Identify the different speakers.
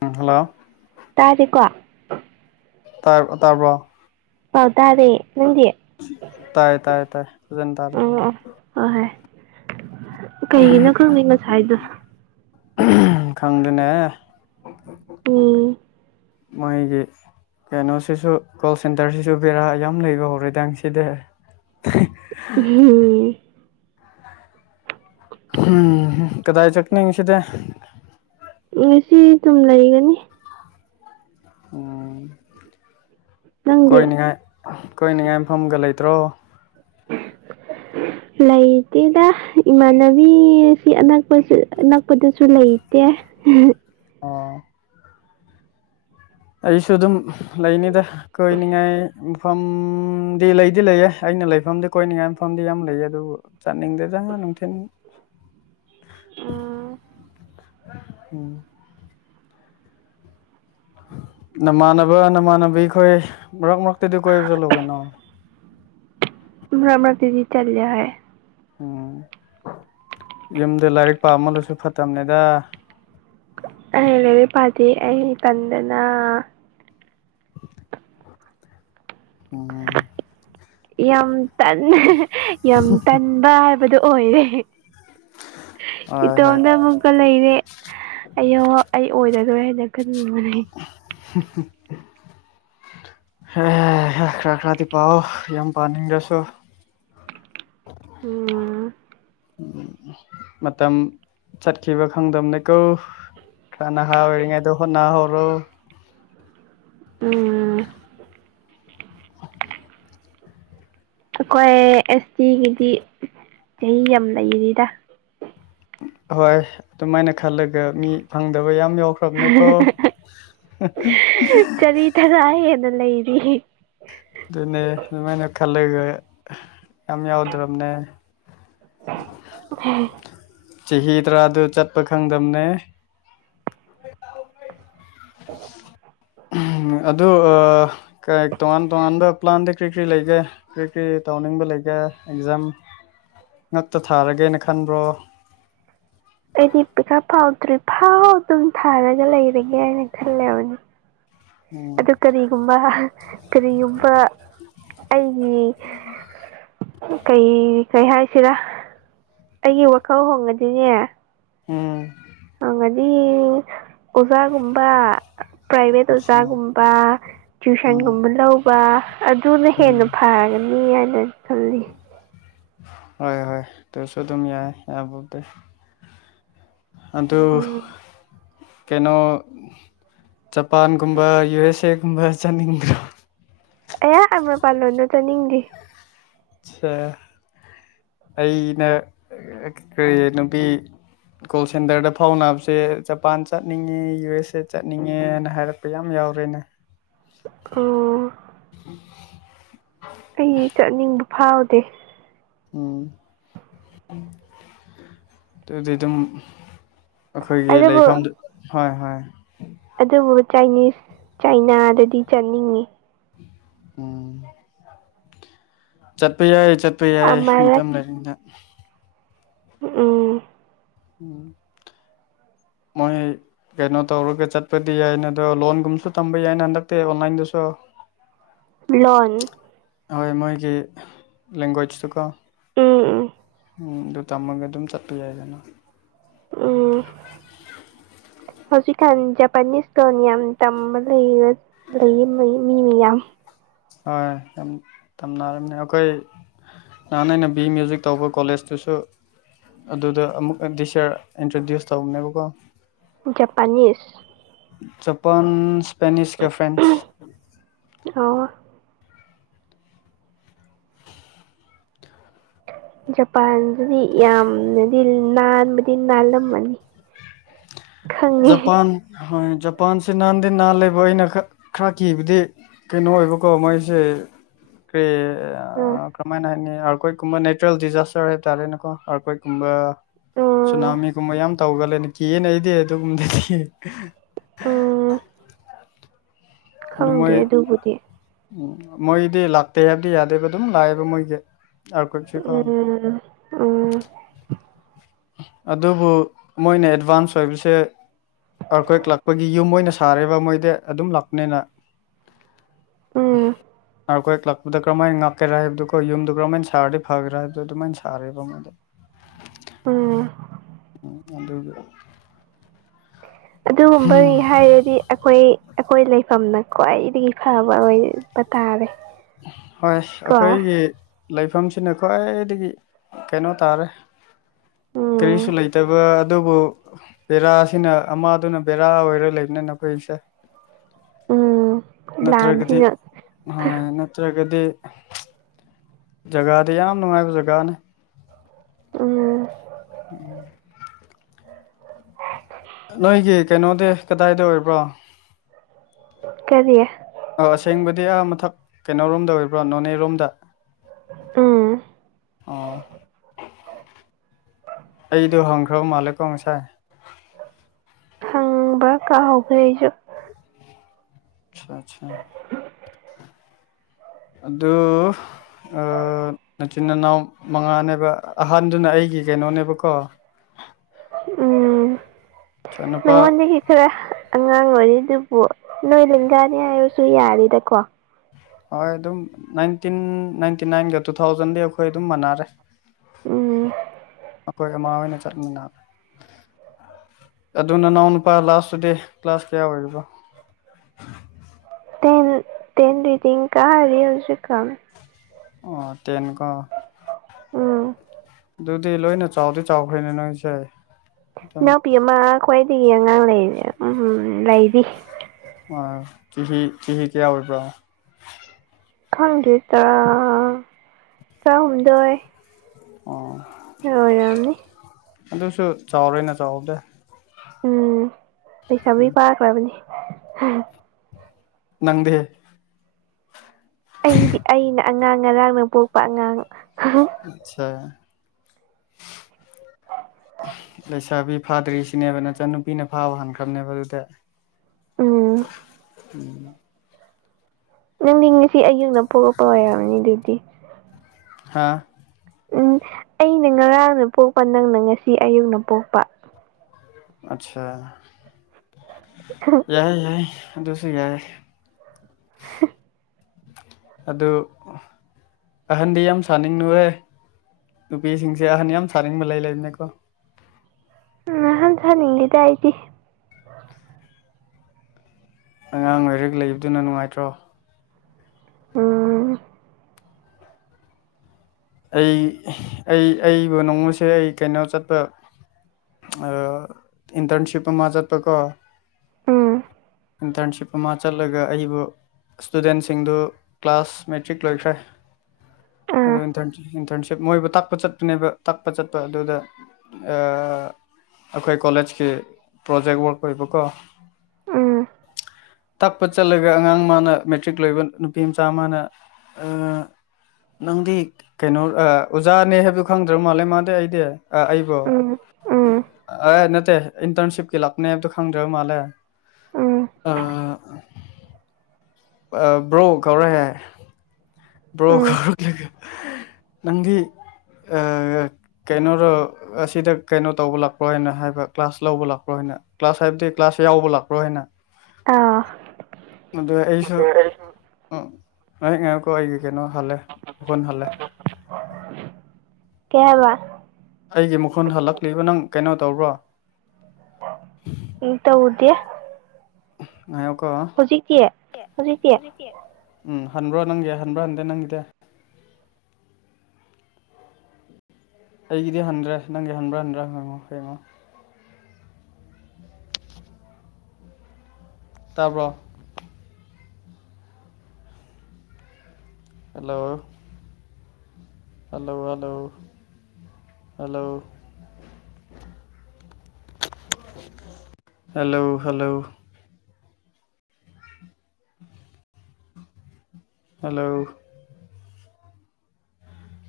Speaker 1: ꯎꯝ hello
Speaker 2: ꯇꯥꯔꯦꯀꯣ
Speaker 1: ꯇ ꯇꯥꯕ꯭ꯔꯣ
Speaker 2: ꯑꯧ ꯇꯥꯔꯦ ꯅꯪꯗꯤ
Speaker 1: [unintelligible] ꯇꯥꯔꯦ ꯇꯥꯔꯦ ꯇꯥꯔꯦ ꯐꯖꯅ ꯇꯥꯔꯦ
Speaker 2: ꯑꯣ ꯑꯣ ꯍꯣꯏ ꯍꯣꯏ ꯀꯩꯒꯤꯅꯣ ꯈꯪꯗꯦ ꯉꯁꯥꯏꯗꯣ
Speaker 1: [unintelligible] ꯈꯪꯗꯦꯅꯦ
Speaker 2: ꯎꯝ
Speaker 1: ꯃꯣꯏꯒꯤ ꯀꯩꯅꯣꯁꯤꯁꯨ ꯀꯣꯜ ꯁꯦꯟꯇꯔꯁꯤꯁꯨ ꯕꯦꯔꯥ ꯌꯥꯝ ꯂꯩꯕ ꯍꯧꯔꯦꯗ ꯉꯁꯤꯗꯤ
Speaker 2: [unintelligible]
Speaker 1: ꯎꯝ ꯀꯗꯥꯏ ꯆꯠꯅꯤ ꯉꯁꯤꯗꯤ
Speaker 2: ꯉꯁꯤ ꯗꯨꯝ ꯂꯩꯒꯅꯤ
Speaker 1: ꯎꯝ
Speaker 2: ꯅꯪꯗꯤ
Speaker 1: ꯀꯣꯏꯅꯤꯡꯉꯥꯏ ꯀꯣꯏꯅꯤꯡꯉꯥꯏ ꯃꯐꯝꯒ ꯂꯩꯇ꯭ꯔꯣ [inaudible]
Speaker 2: ꯂꯩꯇꯦꯗ ꯏꯃꯥꯟꯅꯕꯤꯁꯤ ꯑꯅꯛꯄꯁꯨ ꯑꯅꯛꯄꯗꯁꯨ ꯂꯩꯇꯦ [unintelligible]
Speaker 1: ꯑꯣ ꯑꯩꯁꯨ ꯑꯗꯨꯝ ꯂꯩꯅꯤꯗ ꯀꯣꯏꯅꯤꯡꯉꯥꯏ ꯃꯐꯝꯗꯤ ꯂꯩꯗꯤ ꯂꯩꯑ‌ꯦ ꯑꯩꯅ ꯂꯩꯐꯝꯗꯤ ꯀꯣꯏꯅꯤꯡꯉꯥꯏ ꯃꯐꯝꯗꯤ ꯌꯥꯝ ꯂꯩꯌꯦ ꯑꯗꯨꯕꯨ ꯆꯠꯅꯤꯡꯗꯦꯗ ꯅꯨꯡꯊꯤꯟ
Speaker 2: [unintelligible]
Speaker 1: ꯎꯝ ꯅꯃꯥꯟꯅꯕ ꯅꯃꯥꯟꯅꯕꯤ ꯈꯣꯏ ꯃꯔꯛ ꯃꯔꯛꯇꯗꯤ ꯀꯣꯏꯕ ꯆꯠꯂꯨ ꯀꯩꯅꯣ
Speaker 2: ꯃꯔꯛ ꯃꯔꯛ ꯇꯗꯤ ꯆꯠꯂꯤ ꯍꫭꯏ
Speaker 1: ꯎꯝ ꯌꯨꯝꯗ ꯂꯥꯏꯔꯤꯛ ꯄꯥꯝꯃꯂꯨꯁꯨ ꯐꯠꯇꯕꯅꯦꯗ
Speaker 2: ꯑꯩ ꯂꯥꯏꯔꯤꯛ ꯄꯥꯗꯤ ꯑꯩ ꯇꯟꯗꯅ
Speaker 1: ꯎꯝ
Speaker 2: ꯌꯥꯝ ꯇꯟ ꯌꯥꯝ ꯇꯟꯕ ꯍꯥꯏꯕꯗꯨ ꯑꯣꯏꯔꯦ
Speaker 1: ꯍꯣꯏ ꯍꯣꯏ
Speaker 2: ꯏꯇꯣꯝꯗ ꯑꯃꯨꯛꯀ ꯂꯩꯔꯦ ꯑꯩ ꯑꯩ ꯑꯣꯏꯒꯔꫭꯏ ꯍꯥꯏꯅ ꯈꯟꯕꯅꯦ
Speaker 1: [unintelligible] [unintelligible] ꯈꯔ ꯈꯔꯗꯤ ꯄꯥꯎ ꯌꯥꯝ ꯄꯥꯅꯤꯡꯗꯔꯁꯨ
Speaker 2: ꯎꯝ
Speaker 1: ꯃꯇꯝ ꯆꯠꯈꯤꯕ ꯈꯪꯗꯝꯅꯦꯀꯣ ꯈꯔ ꯅꯍꯥ ꯑꯣꯏꯔꯤꯉꯩꯏꯗ ꯍꯣꯠꯅ ꯍꯧꯔꫭ
Speaker 2: ꯎꯝ ꯑꯩꯈꯣꯏ ꯑꯦꯁ ꯇꯤꯒꯤꯗꯤ ꯆꯍꯤ ꯌꯥꯝ ꯂꯩꯔꯤꯗ
Speaker 1: ꯍꯣꯏ ꯑꯗꯨꯃꯥꯏꯅ ꯈꯜꯂꯒ ꯃꯤ ꯐꯪꯗꯕ ꯌꯥꯝ ꯌꯥꯎꯈꯤ ꯁꯅꯤ [unintelligible] ꯀꯣ
Speaker 2: ꯆꯍꯤ ꯊꯔꯥ ꯍꯦꯟꯅ ꯂꯩꯔꯤ
Speaker 1: ꯑꯗꯨꯅꯦ ꯑꯗꯨꯃꯥꯏꯅ ꯈꯜꯂꯒ ꯌꯥꯝ ꯌꯥꯎꯗ꯭ꯔꯕꯅꯦ ꯆꯍꯤ ꯇꯔꯥꯗꯨ ꯆꯠꯄ ꯈꯪꯗꯝꯕꯅꯦ [inaudible]
Speaker 2: ꯑꯣ [unintelligible]
Speaker 1: ꯑꯗꯨ ꯑꯥ ꯇꯣꯉꯥꯟ ꯇꯣꯉꯥꯟꯕ ꯄ꯭ꯂꯥꯟꯗꯤ ꯀꯔꯤ ꯀꯔꯤ ꯂꯩꯒꯦ ꯀꯔꯤ ꯀꯔꯤ ꯇꯧꯅꯤꯡꯕ ꯂꯩꯒꯦ ꯑꯦꯛꯖꯥꯝ ꯉꯛꯇ ꯊꯥꯔꯒꯦꯅ ꯈꯟꯕ꯭ꯔꯣ
Speaker 2: ꯑꯩꯗꯤ ꯄꯤꯛꯈꯥ ꯐꯥꯎ ꯐꯥꯎꯗ꯭ꯔꯤꯐꯥꯎ ꯑꯗꯨꯝ ꯊꯥꯔꯒ ꯂꯩꯔꯒꯦ ꯍꯥꯏꯅ ꯈꯜꯂꯕꯅꯦ
Speaker 1: ꯎꯝ
Speaker 2: ꯑꯗꯨ ꯀꯔꯤꯒꯨꯝꯕ ꯀꯔꯤꯒꯨꯝꯕ ꯑꯩꯒꯤ ꯀꯩ ꯀꯩ ꯍꯥꯏꯁꯤꯔ ꯑꯩꯒꯤ ꯋꯥꯈꯜ ꯍꯣꯡꯉꯗꯤꯅꯦ
Speaker 1: ꯎꯝ
Speaker 2: ꯍꯥꯏꯗꯤ ꯑꯣꯖꯥꯒꯨꯝꯕ ꯄ꯭ꯔꯥꯏꯚꯦꯠ
Speaker 1: ꯑꯆꯥ
Speaker 2: ꯑꯣꯖꯥꯒꯨꯝꯕ
Speaker 1: ꯎꯝ
Speaker 2: ꯇꯨꯏꯁꯟꯒꯨꯝꯕ ꯂꯧꯕ ꯑꯗꯨꯅ
Speaker 1: ꯎꯝ
Speaker 2: ꯍꯦꯟꯅ ꯐꯒꯅꯤ ꯍꯥꯏꯅ ꯈꯜꯂꯤ꯫
Speaker 1: ꯍꯣꯏ ꯍꯣꯏ ꯑꯗꯨꯁꯨ ꯑꯗꯨꯝ ꯌꯥꯏ ꯌꯥꯕꯕꯨꯗꯤ꯫ ꯑꯗꯨ꯫
Speaker 2: ꯎꯝ
Speaker 1: ꯀꯩꯅꯣ ꯖꯄꯥꯟꯒꯨꯝꯕ ꯌꯨ ꯑꯦꯁ ꯑꯦ ꯒꯨꯝꯕꯗ ꯆꯠꯅꯤꯡꯗ꯭ꯔꯣ꯫
Speaker 2: ꯑꯩꯌꯥ ꯑꯩ ꯃꯄꯥꯟꯂꯣꯝꯗ ꯆꯠꯅꯤꯡꯗꯦ꯫
Speaker 1: ꯑꯠꯁꯥ ꯑꯩꯅ ꯀꯔꯤ ꯅꯨꯄꯤ ꯀꯣꯜ ꯁꯦꯟꯇꯔꯗ ꯐꯥꯎꯅꯕꯁꯦ ꯖꯄꯥꯟ ꯆꯠꯅꯤꯡꯉꯦ ꯌꯨ ꯑꯦꯁ ꯑꯦ ꯆꯠꯅꯤꯡꯉꯦꯅ ꯍꯥꯏꯔꯛ ꯄ ꯌꯥꯝ ꯌꯥꯎꯔꯦꯅꯦ꯫
Speaker 2: ꯑꯣ꯫ ꯑꯩ ꯆꯠꯅꯤꯡꯕ ꯐꯥꯎꯗꯦ꯫
Speaker 1: ꯎꯝ ꯑꯗꯨꯗꯤ ꯗꯨꯝ꯫ ꯑꯩꯈꯣꯏꯒꯤ
Speaker 2: ꯑꯗꯨꯕꯨ
Speaker 1: ꯂꯩꯐꯝꯗꯨ ꯍꯣꯏ ꯍꯣꯏ꯫
Speaker 2: ꯑꯗꯨꯕꯨ ꯆꯥꯏꯅꯤꯁ ꯆꯥꯏꯅꯥꯗꯗꯤ ꯆꯠꯅꯤꯡꯉꯤ꯫
Speaker 1: ꯎꯝ ꯆꯠꯄ ꯌꯥꯏ ꯆꯠ ꯄ ꯌꯥꯏ
Speaker 2: ꯑꯃꯔꯛ
Speaker 1: ꯃꯇꯝ ꯂꯩꯔꯤꯃꯤꯅ꯫
Speaker 2: ꯎꯝ꯫
Speaker 1: ꯎꯝ꯫ ꯃꯣꯏ ꯀꯩꯅꯣ ꯇꯧꯔꯒ ꯆꯠꯄꯗꯤ ꯌꯥꯏꯅ ꯑꯗꯣ ꯂꯣꯟꯒꯨꯝꯕꯁꯨ ꯊꯝꯕ ꯌꯥꯏꯅ ꯍꯟꯗꯛꯇꯤ ꯑꯣꯟꯂꯥꯏꯟꯗꯁꯨ꯫
Speaker 2: ꯂꯣꯟ꯫
Speaker 1: ꯍꯣꯏ ꯃꯣꯏꯒꯤ ꯂꯦꯡꯒ꯭ꯣꯏꯁꯇꯣꯀꯣ꯫
Speaker 2: ꯎꯝ
Speaker 1: ꯎꯝ ꯑꯗꯨ ꯇꯝꯃꯒ ꯑꯗꯨꯝ ꯆꯠꯄ ꯌꯥꯏꯗꯅ꯫ [unintelligible]
Speaker 2: ꯍꯧꯖꯤꯛ ꯀꯥꯟ ꯖꯄꯅꯤꯁ ꯂꯣꯟ ꯌꯥꯝ ꯇꯝꯕ ꯂꯩꯕꯅꯤ꯫ ꯂꯩꯌꯦ ꯃꯤ ꯃꯤ ꯃꯌꯥꯝ꯫
Speaker 1: ꯍꯣꯏ ꯌꯥꯝ ꯇꯝꯅꯔꯕꯅꯤ ꯑꯩꯈꯣꯏ꯫ ꯅꯍꯥꯟ ꯑꯩꯅ ꯕꯤ ꯃꯌꯨꯖꯤꯛ ꯇꯧꯕ ꯀꯣꯂꯦꯖꯇꯨꯁꯨ꯫ ꯑꯗꯨꯗ ꯑꯃꯨꯛ ꯇꯤꯆꯔ ꯏꯟꯇ꯭ꯔꯗꯤꯌꯨꯁ ꯇꯧꯕꯅꯦꯕꯀꯣ꯫
Speaker 2: ꯖꯄꯅꯤꯁ꯫
Speaker 1: ꯖꯄꯥꯟ ꯏꯁꯄꯦꯅꯤꯁ ꯀ ꯐ꯭ꯔꯦꯁꯟ꯫
Speaker 2: ꯑꯣ꯫ ꯖꯄꯥꯟꯗꯗꯤ ꯌꯥꯝꯅꯗꯤ ꯅꯥꯟꯕꯗꯤ ꯅꯥꯟꯂꯝꯃꯅꯤ꯫
Speaker 1: ꯖꯄꯥꯟ ꯍꯣꯏ ꯖꯄꯥꯟꯁꯤ ꯅꯥꯟꯕꯗꯤ ꯅꯥꯟꯂꯦꯕ ꯑꯩꯅ ꯈꯔ ꯀꯤꯕꯗꯤ꯫ ꯀꯩꯅꯣ ꯑꯣꯏꯕꯀꯣ ꯃꯣꯏꯁꯦ ꯀꯩ
Speaker 2: ꯑꯥ
Speaker 1: ꯀꯃꯥꯏꯅ ꯍꯥꯏꯅꯤ ꯑꯥꯠꯀꯋꯦꯛ ꯀꯨꯝꯕ ꯅꯦꯆꯔꯦꯜ ꯗꯤꯖꯥꯁꯇꯔ ꯍꯥꯏꯇꯥꯔꯦꯅꯦꯀꯣ ꯑꯥꯠꯀꯀꯋꯦꯛ ꯀꯨꯝꯕ
Speaker 2: ꯎꯝ
Speaker 1: ꯁꯨꯅꯥꯃꯤꯒꯨꯝꯕ ꯌꯥꯝ ꯇꯧꯒꯜꯂꯅꯦ ꯀꯦꯌꯦꯅꯦ ꯑꯩꯗꯤ ꯑꯗꯨꯒꯨꯝꯕꯗꯤ꯫
Speaker 2: ꯎꯝ꯫
Speaker 1: ꯑꯗꯨ
Speaker 2: ꯈꯪꯗꯦ
Speaker 1: ꯃꯣꯏ
Speaker 2: ꯑꯗꯨꯕꯨꯗꯤ
Speaker 1: ꯎꯝ ꯃꯣꯏꯗꯤ ꯂꯥꯛꯇꯦ ꯍꯥꯏꯕꯗꯤ ꯌꯥꯗꯦꯕ ꯑꯗꯨꯝ ꯂꯥꯛꯑꯦꯕ ꯃꯣꯏꯒꯤ꯫ ꯑꯥꯠꯀꯋꯦꯛꯁꯦ ꯀꯣ꯫
Speaker 2: ꯎꯝ ꯎꯝ꯫
Speaker 1: ꯑꯗꯨꯕꯨ ꯃꯣꯏꯅ ꯑꯦꯗꯚꯥꯁꯟ ꯑꯣꯏꯕꯁꯦ꯫ ꯑꯥꯠꯀꯋꯦꯛ ꯂꯥꯛꯄꯒꯤ ꯌꯨꯝ ꯑꯣꯏꯅ ꯁꯥꯔꯦꯕ ꯃꯣꯏꯗꯤ ꯑꯗꯨꯝ ꯂꯥꯛꯄꯅꯤꯅ꯫
Speaker 2: ꯎꯝ
Speaker 1: [unintelligible] ꯑꯥꯠꯀꯋꯦꯛ ꯂꯥꯛꯄꯗ ꯀꯔꯝꯃꯥꯏ ꯉꯛꯀꯦꯔꯥ ꯍꯥꯏꯕꯗꯣꯀꯣ ꯌꯨꯝꯗꯣ ꯀꯔꯝꯃꯥꯏꯅ ꯁꯥꯔꯗꯤ ꯐꯒꯦꯔ ꯍꯥꯏꯕꯗꯣ ꯑꯗꯨꯃꯥꯏꯅ ꯁꯥꯔꯦꯕ ꯃꯣꯏꯗꯣ꯫
Speaker 2: ꯎꯝ꯫
Speaker 1: ꯑꯗꯨꯒꯤ
Speaker 2: ꯑꯗꯨꯒꯨꯝꯕꯩ ꯍꯥꯏꯔꯗꯤ꯫ ꯑꯩꯈꯣꯏ ꯑꯩꯈꯣꯏ ꯂꯩꯐꯝꯅ ꯈ꯭ꯋꯥꯏꯗꯒꯤ ꯐꯕ ꯑꯣꯏꯕ ꯇꯥꯔꯦ꯫
Speaker 1: ꯍꯣꯏ
Speaker 2: ꯀꯣ
Speaker 1: ꯑꯩꯈꯣꯏꯒꯤ ꯂꯩꯐꯝꯁꯤꯅ ꯈ꯭ꯋꯥꯏꯗꯒꯤ ꯀꯩꯅꯣ ꯇꯥꯔꯦ꯫
Speaker 2: ꯎꯝ
Speaker 1: ꯀꯔꯤꯁꯨ ꯂꯩꯇꯕ ꯑꯗꯨꯕꯨ꯫ ꯕꯦꯔꯥꯁꯤꯅ ꯑꯃꯗꯨꯅ ꯕꯦꯔꯥ ꯑꯣꯏꯔ ꯂꯩꯕꯅꯤ ꯅꯈꯣꯏꯁꯦ꯫
Speaker 2: ꯎꯝ
Speaker 1: ꯅꯠꯇ꯭ꯔꯒꯗꯤ
Speaker 2: ꯂꯥꯟꯁꯤꯅ
Speaker 1: ꯍꯣꯏ ꯅꯠꯇ꯭ꯔꯒꯗꯤ ꯖꯒꯥꯗꯤ ꯌꯥꯝ ꯅꯨꯡꯉꯥꯏꯕ ꯖꯒꯥꯅꯤ꯫
Speaker 2: ꯎꯝ꯫
Speaker 1: [unintelligible] ꯅꯣꯏꯒꯤ ꯀꯩꯅꯣꯗꯤ ꯀꯗꯥꯏꯗ ꯑꯣꯏꯕ꯭ꯔꯣ꯫
Speaker 2: ꯀꯔꯤ꯫
Speaker 1: ꯑꯣ ꯑꯁꯦꯡꯕꯗꯤ ꯑꯥ ꯃꯊꯛ ꯀꯩꯅꯣꯔꯣꯝꯗ ꯑꯣꯏꯕ꯭ꯔꯣ ꯅꯣꯅꯦꯔꯣꯝꯗ꯫
Speaker 2: ꯎꯝ꯫
Speaker 1: ꯑꯣ꯫ ꯑꯩꯗꯣ ꯍꯪꯈ꯭ꯔꯕ ꯃꯥꯜꯂꯦꯀꯣ ꯉꯁꯥꯏ꯫
Speaker 2: ꯍꯪꯕ ꯀꯥꯎꯒ꯭ꯔꯦ ꯑꯩꯁꯨ꯫
Speaker 1: [unintelligible] ꯑꯗꯣ ꯑ ꯅꯆꯤꯟ ꯏꯅꯥꯎ ꯃꯉꯥꯅꯒ ꯑꯍꯟꯗꯨꯅ ꯑꯩꯒꯤ ꯀꯩꯅꯣꯅꯦꯕꯀꯣ ꯏꯆꯥꯅꯨꯄꯥ
Speaker 2: ꯅꯉꯣꯟꯗꯒꯤ ꯈꯔ ꯑꯉꯥꯡ ꯑꯣꯏꯔꯤ ꯑꯗꯨꯕꯨ ꯅꯣꯏ ꯂꯦꯡꯒꯥꯅꯤ ꯍꯥꯏꯔꯁꯨ ꯌꯥꯏꯤꯗꯀꯣ꯫
Speaker 1: ꯍꯣꯏ ꯑꯗꯨꯝ ꯅꯥꯏꯟꯇꯤꯟ ꯅꯥꯏꯟꯇꯤ ꯅꯥꯏꯟꯒ ꯇꯨ ꯊꯥꯎꯖꯟꯗꯤ ꯑꯩꯈꯣꯏ ꯑꯗꯨꯝ ꯃꯥꯟꯅꯔꯦ꯫
Speaker 2: ꯎꯝ꯫
Speaker 1: ꯑꯩꯈꯣꯏ ꯑꯝꯍꯥ ꯑꯣꯏꯅ ꯆꯠꯃꯤꯟꯅ ꯑꯗꯨ ꯅꯅꯥꯎ ꯅꯨꯄꯥ ꯂꯥꯁ ꯇꯨꯗꯤ ꯀ꯭ꯂꯥꯁ ꯀꯌꯥ ꯑꯣꯏꯕꯅꯣ꯫
Speaker 2: ꯇꯦꯟ ꯇꯦꯟꯦꯗꯗꯤꯡ ꯀꯥꯔꯤ ꯍꯧꯖꯤꯛ ꯀꯥ
Speaker 1: ꯑꯣ ꯇꯦꯟ ꯀꯥꯕ
Speaker 2: ꯎꯝ
Speaker 1: ꯑꯗꯨꯗꯤ ꯂꯣꯏꯅ ꯆꯥꯎꯗꯤ ꯆꯥꯎꯈ꯭ꯔꯦꯅꯦ ꯅꯣꯏꯁꯦ꯫ ꯑꯗꯨꯝ
Speaker 2: ꯏꯅꯥꯎꯄꯤ ꯑꯃ ꯈ꯭ꯋꯥꯏꯗꯒꯤ ꯑꯉꯥꯡ ꯂꯩ ꯎꯝꯝ ꯂꯩꯔꯤ꯫
Speaker 1: ꯑ ꯆꯍꯤ ꯆꯍꯤ ꯀꯌꯥ ꯑꯣꯏꯕ꯭ꯔꯣ꯫
Speaker 2: ꯈꯪꯗꯦꯇ ꯇꯔꯥ ꯇꯔꯥꯍꯨꯝꯗꯣꯏ
Speaker 1: ꯑꯣ꯫
Speaker 2: ꯂꯣꯢꯔꯝꯃꯅꯤ꯫
Speaker 1: ꯑꯗꯨꯁꯨ ꯆꯥꯎꯔꯦꯅ ꯆꯥꯎꯕꯗꯤ
Speaker 2: ꯎꯝ ꯂꯩꯁꯥꯕꯤ ꯐꯥꯈ꯭ꯔꯕꯅꯤ꯫
Speaker 1: ꯅꯪꯗꯤ
Speaker 2: ꯑꯩꯗꯤ ꯑꯩꯅ ꯑꯉꯥꯡ ꯉꯔꯥꯡ ꯅ ꯄꯣꯛꯄ ꯑꯉꯥꯡ [unintelligible]
Speaker 1: ꯑꯆꯥ [unintelligible] ꯂꯩꯁꯥꯕꯤ ꯐꯥꯗ꯭ꯔꯤꯁꯤꯅꯦꯕ ꯅꯆꯟꯅꯨꯄꯤꯅ ꯐꯥꯕ ꯍꯟꯈ꯭ꯔꯕꯅꯦꯕ ꯑꯗꯨꯗꯤ
Speaker 2: ꯎꯝ꯫
Speaker 1: [unintelligible]
Speaker 2: ꯅꯪꯗꯤ ꯉꯁꯤ ꯑꯍꯤꯡꯗ ꯄꯣꯔꯛꯄ ꯑꯣꯏꯔꯝꯅꯤ ꯑꯗꯨꯗꯤ
Speaker 1: ꯍꯥꯥ
Speaker 2: ꯎꯝ ꯑꯩꯅ ꯉꯔꯥꯡꯅ ꯄꯣꯛꯄ ꯅꯪꯅ ꯉꯁꯤ ꯑꯍꯤꯡꯗ ꯄꯣꯛꯄ꯫
Speaker 1: ꯑꯆꯥ꯫
Speaker 2: [unintelligible]
Speaker 1: ꯌꯥꯏ ꯌꯥꯏ ꯑꯗꯨꯁꯨ ꯌꯥꯏ꯫
Speaker 2: [unintelligible]
Speaker 1: ꯑꯗꯨ ꯑꯍꯟꯗꯤ ꯌꯥꯝ ꯁꯥꯅꯤꯡꯅꯨꯍꯦ ꯅꯨꯄꯤꯁꯤꯡꯁꯦ ꯑꯍꯟ ꯌꯥꯝ ꯁꯥꯅꯤꯡꯕ ꯂꯩꯔꯦꯅꯦꯀꯣ꯫
Speaker 2: ꯎ ꯑꯍꯟ ꯁꯥꯅꯤꯡꯗꯦꯗ ꯑꯩꯗꯤ꯫
Speaker 1: ꯑꯉꯥꯡ ꯑꯣꯏꯔ ꯂꯩꯕꯗꯨꯅ ꯅꯨꯡꯉꯥꯏꯇ꯭ꯔꯣ꯫
Speaker 2: ꯎꯝ꯫
Speaker 1: ꯑꯩ ꯑꯩ ꯑꯩꯕꯨ [unintelligible] ꯑꯩ ꯀꯩꯅꯣ ꯆꯠꯄ ꯑ ꯏꯟꯇꯔꯟꯁꯤꯄ ꯑꯃ ꯆꯠꯄꯀꯣ꯫
Speaker 2: ꯎꯝ
Speaker 1: ꯏꯟꯇꯔꯟꯁꯤꯞ ꯍꯤꯃꯥꯆꯜ ꯆꯠꯂꯒ ꯑꯩꯕꯨ ꯏꯁꯇꯨꯗꯦꯟꯁꯤꯡꯗꯨ ꯀ꯭ꯂꯥꯁ ꯃꯦꯇ꯭ꯔꯤꯛ ꯂꯣꯏꯈ꯭ꯔꯦ ꯑ
Speaker 2: ꯑꯥ
Speaker 1: ꯏꯟ ꯏꯟꯊꯔꯟꯞ ꯃꯣꯏ ꯑꯗꯨꯒ ꯇꯥꯛꯄ ꯆꯠꯄꯅꯦꯕ ꯇꯥꯛꯄ ꯆꯠꯄ ꯑꯗꯨꯗ ꯑꯩꯈꯣꯏ ꯀꯣꯂꯦꯖꯀꯤ ꯄ꯭ꯔꯣꯖꯦꯛ ꯔꯛ ꯑꯣꯏꯕꯀꯣ
Speaker 2: ꯎꯝ
Speaker 1: ꯇꯛꯄ ꯆꯠꯂꯒ ꯑꯉꯥꯡ ꯃꯥꯅ ꯃꯦꯛꯇ꯭ꯔꯤꯛ ꯂꯣꯏꯕ ꯅꯨꯄꯤ ꯃꯆꯥ ꯑꯃꯅ ꯅꯪꯗꯤ ꯑꯣꯖꯥꯅꯦ ꯍꯥꯏꯕꯗꯨꯣ ꯈꯪꯗ꯭ꯔꯕ ꯃꯥꯜꯂꯦ ꯃꯥꯗ ꯑꯩꯗꯤ ꯑꯩꯕꯣ
Speaker 2: ꯎꯝ ꯎꯝ
Speaker 1: ꯑꯦ ꯅꯠꯇꯦ ꯏꯟꯇꯔꯟꯁꯤꯞꯀꯤ ꯂꯥꯛꯅꯦ ꯍꯥꯏꯕꯗꯣ ꯈꯪꯗ꯭ꯔꯕ ꯃꯥꯜꯂꯦ
Speaker 2: ꯎꯝ
Speaker 1: ꯑꯥ ꯕ꯭ꯔꯣ ꯀꯧꯔꯦꯍ ꯕ꯭ꯔꯣ
Speaker 2: ꯎꯝ
Speaker 1: ꯅꯪꯗꯤ ꯀꯩꯅꯣꯣꯔꯣ ꯑꯁꯤꯗ ꯀꯩꯅꯣ ꯇꯧꯕ ꯂꯥꯛꯄ꯭ꯔꯣ ꯍꯥꯏꯅ ꯍꯥꯏꯕ ꯀ꯭ꯂꯥꯁ ꯂꯧꯕ ꯂꯥꯛꯄ꯭ꯔꯣꯅ ꯀ꯭ꯂꯥꯁ ꯐꯥꯏꯕꯇ ꯀ꯭ꯂꯥꯁ ꯌꯥꯎꯕ ꯂꯥꯛꯄ꯭ꯔꯣ ꯍꯥꯏꯅ
Speaker 2: ꯑꯥ
Speaker 1: ꯑ ꯑꯩꯁꯨ ꯀꯒ ꯀꯅꯣ ꯍꯜꯦ ꯍꯣꯟ ꯍꯂꯦ
Speaker 2: ꯀꯌꯥ ꯍꯥꯏꯔꯕ
Speaker 1: ꯑꯩꯒꯤ ꯃꯈꯨꯟ ꯍꯜꯂꯛꯂꯤꯕ ꯅꯪ ꯀꯩꯅꯣ ꯇꯧꯕ꯭ꯔꯣ
Speaker 2: ꯏ ꯇꯧꯗꯦ
Speaker 1: ꯑꯣꯀ
Speaker 2: ꯍꯧꯖꯤꯛꯇꯤ ꯍꯧꯖꯤꯛꯇꯤ
Speaker 1: ꯎꯝ ꯍꯟꯕ꯭ꯔꯣ ꯅꯪꯦ ꯍꯟꯕ꯭ꯔꯣ ꯍꯟꯗꯦ ꯅꯪꯒꯤꯗꯤ ꯑꯩꯒꯤꯗꯤ ꯍꯟꯗ꯭ꯔꯦ ꯅꯪꯒꯤ ꯍꯟ꯭ꯔ ꯍꯟ꯭ꯔꯥ ꯍꯉꯣ ꯍꯡꯉꯣ ꯇꯥꯕ꯭ꯔꯣ hello hello hello hello hello hello hello